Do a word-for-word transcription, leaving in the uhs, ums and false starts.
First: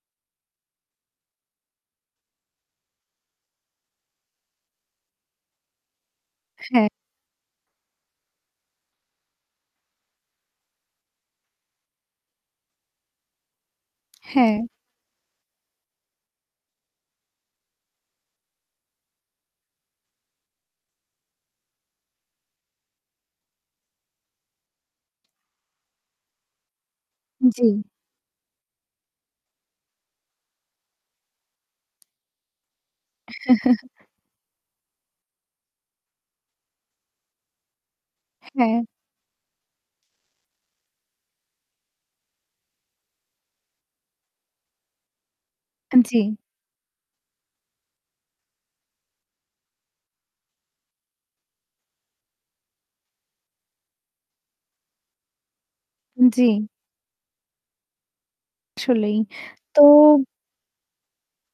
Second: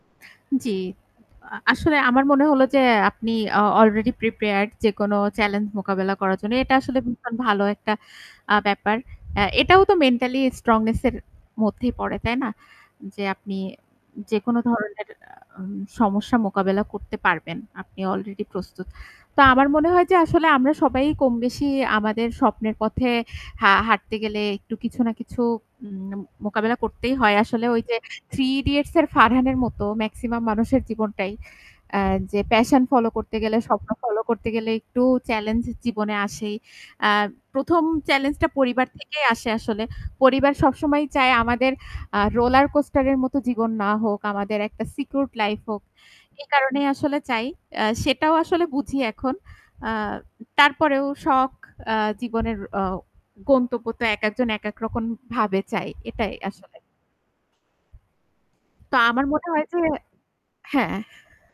জ্বী, আ আসলে আমার মনে হলো যে আপনি আ অলরেডি প্রিপেয়ার্ড যেকোনো চ্যালেঞ্জ মোকাবেলা করার জন্য। এটা হ্যাঁ। আসলে ভীষণ ভালো একটা আ ব্যাপার। অ্যা এটাও তো মেন্টালি স্ট্রংনেস এর মধ্যেই পড়ে তাই না? যে আপনি হ্যাঁ। যেকোনো ধরনের আ আ সমস্যা মোকাবেলা করতে পারবেন। আপনি অলরেডি প্রস্তুত। তো আমার মনে হয় যে আসলে আমরা সবাই কম বেশি আমাদের স্বপ্নের পথে হা হাঁটতে গেলে একটু কিছু না কিছু উম ন মোকাবেলা করতেই হয়। আসলে জ্বী। ওই যে থ্রি ইডিয়েটস এর ফারহানের মতো ম্যাক্সিমাম মানুষের জীবনটাই। আ যে প্যাশন ফলো করতে গেলে, স্বপ্ন ফলো করতে গেলে একটু চ্যালেঞ্জ জীবনে আসেই। আর প্রথম চ্যালেঞ্জ টা হ্যাঁ। পরিবার থেকেই আসে আসলে। পরিবার সবসময়ই চায় আমাদের আ রোলার কোস্টার এর মতো জীবন না হোক, আমাদের একটা সিকিউরড লাইফ হোক। এ জ্বী। এই কারণেই আসলে চাই। আ সেটাও আসলে বুঝি এখন। আ তারপরেও শখ আ জীবনের আ গন্তব্য তো একেকজন একেক রকম ভাবে চায়। এটাই জ্বী। আসলে। তো আসলেই। আমার মনে হয় যে তো হ্যাঁ।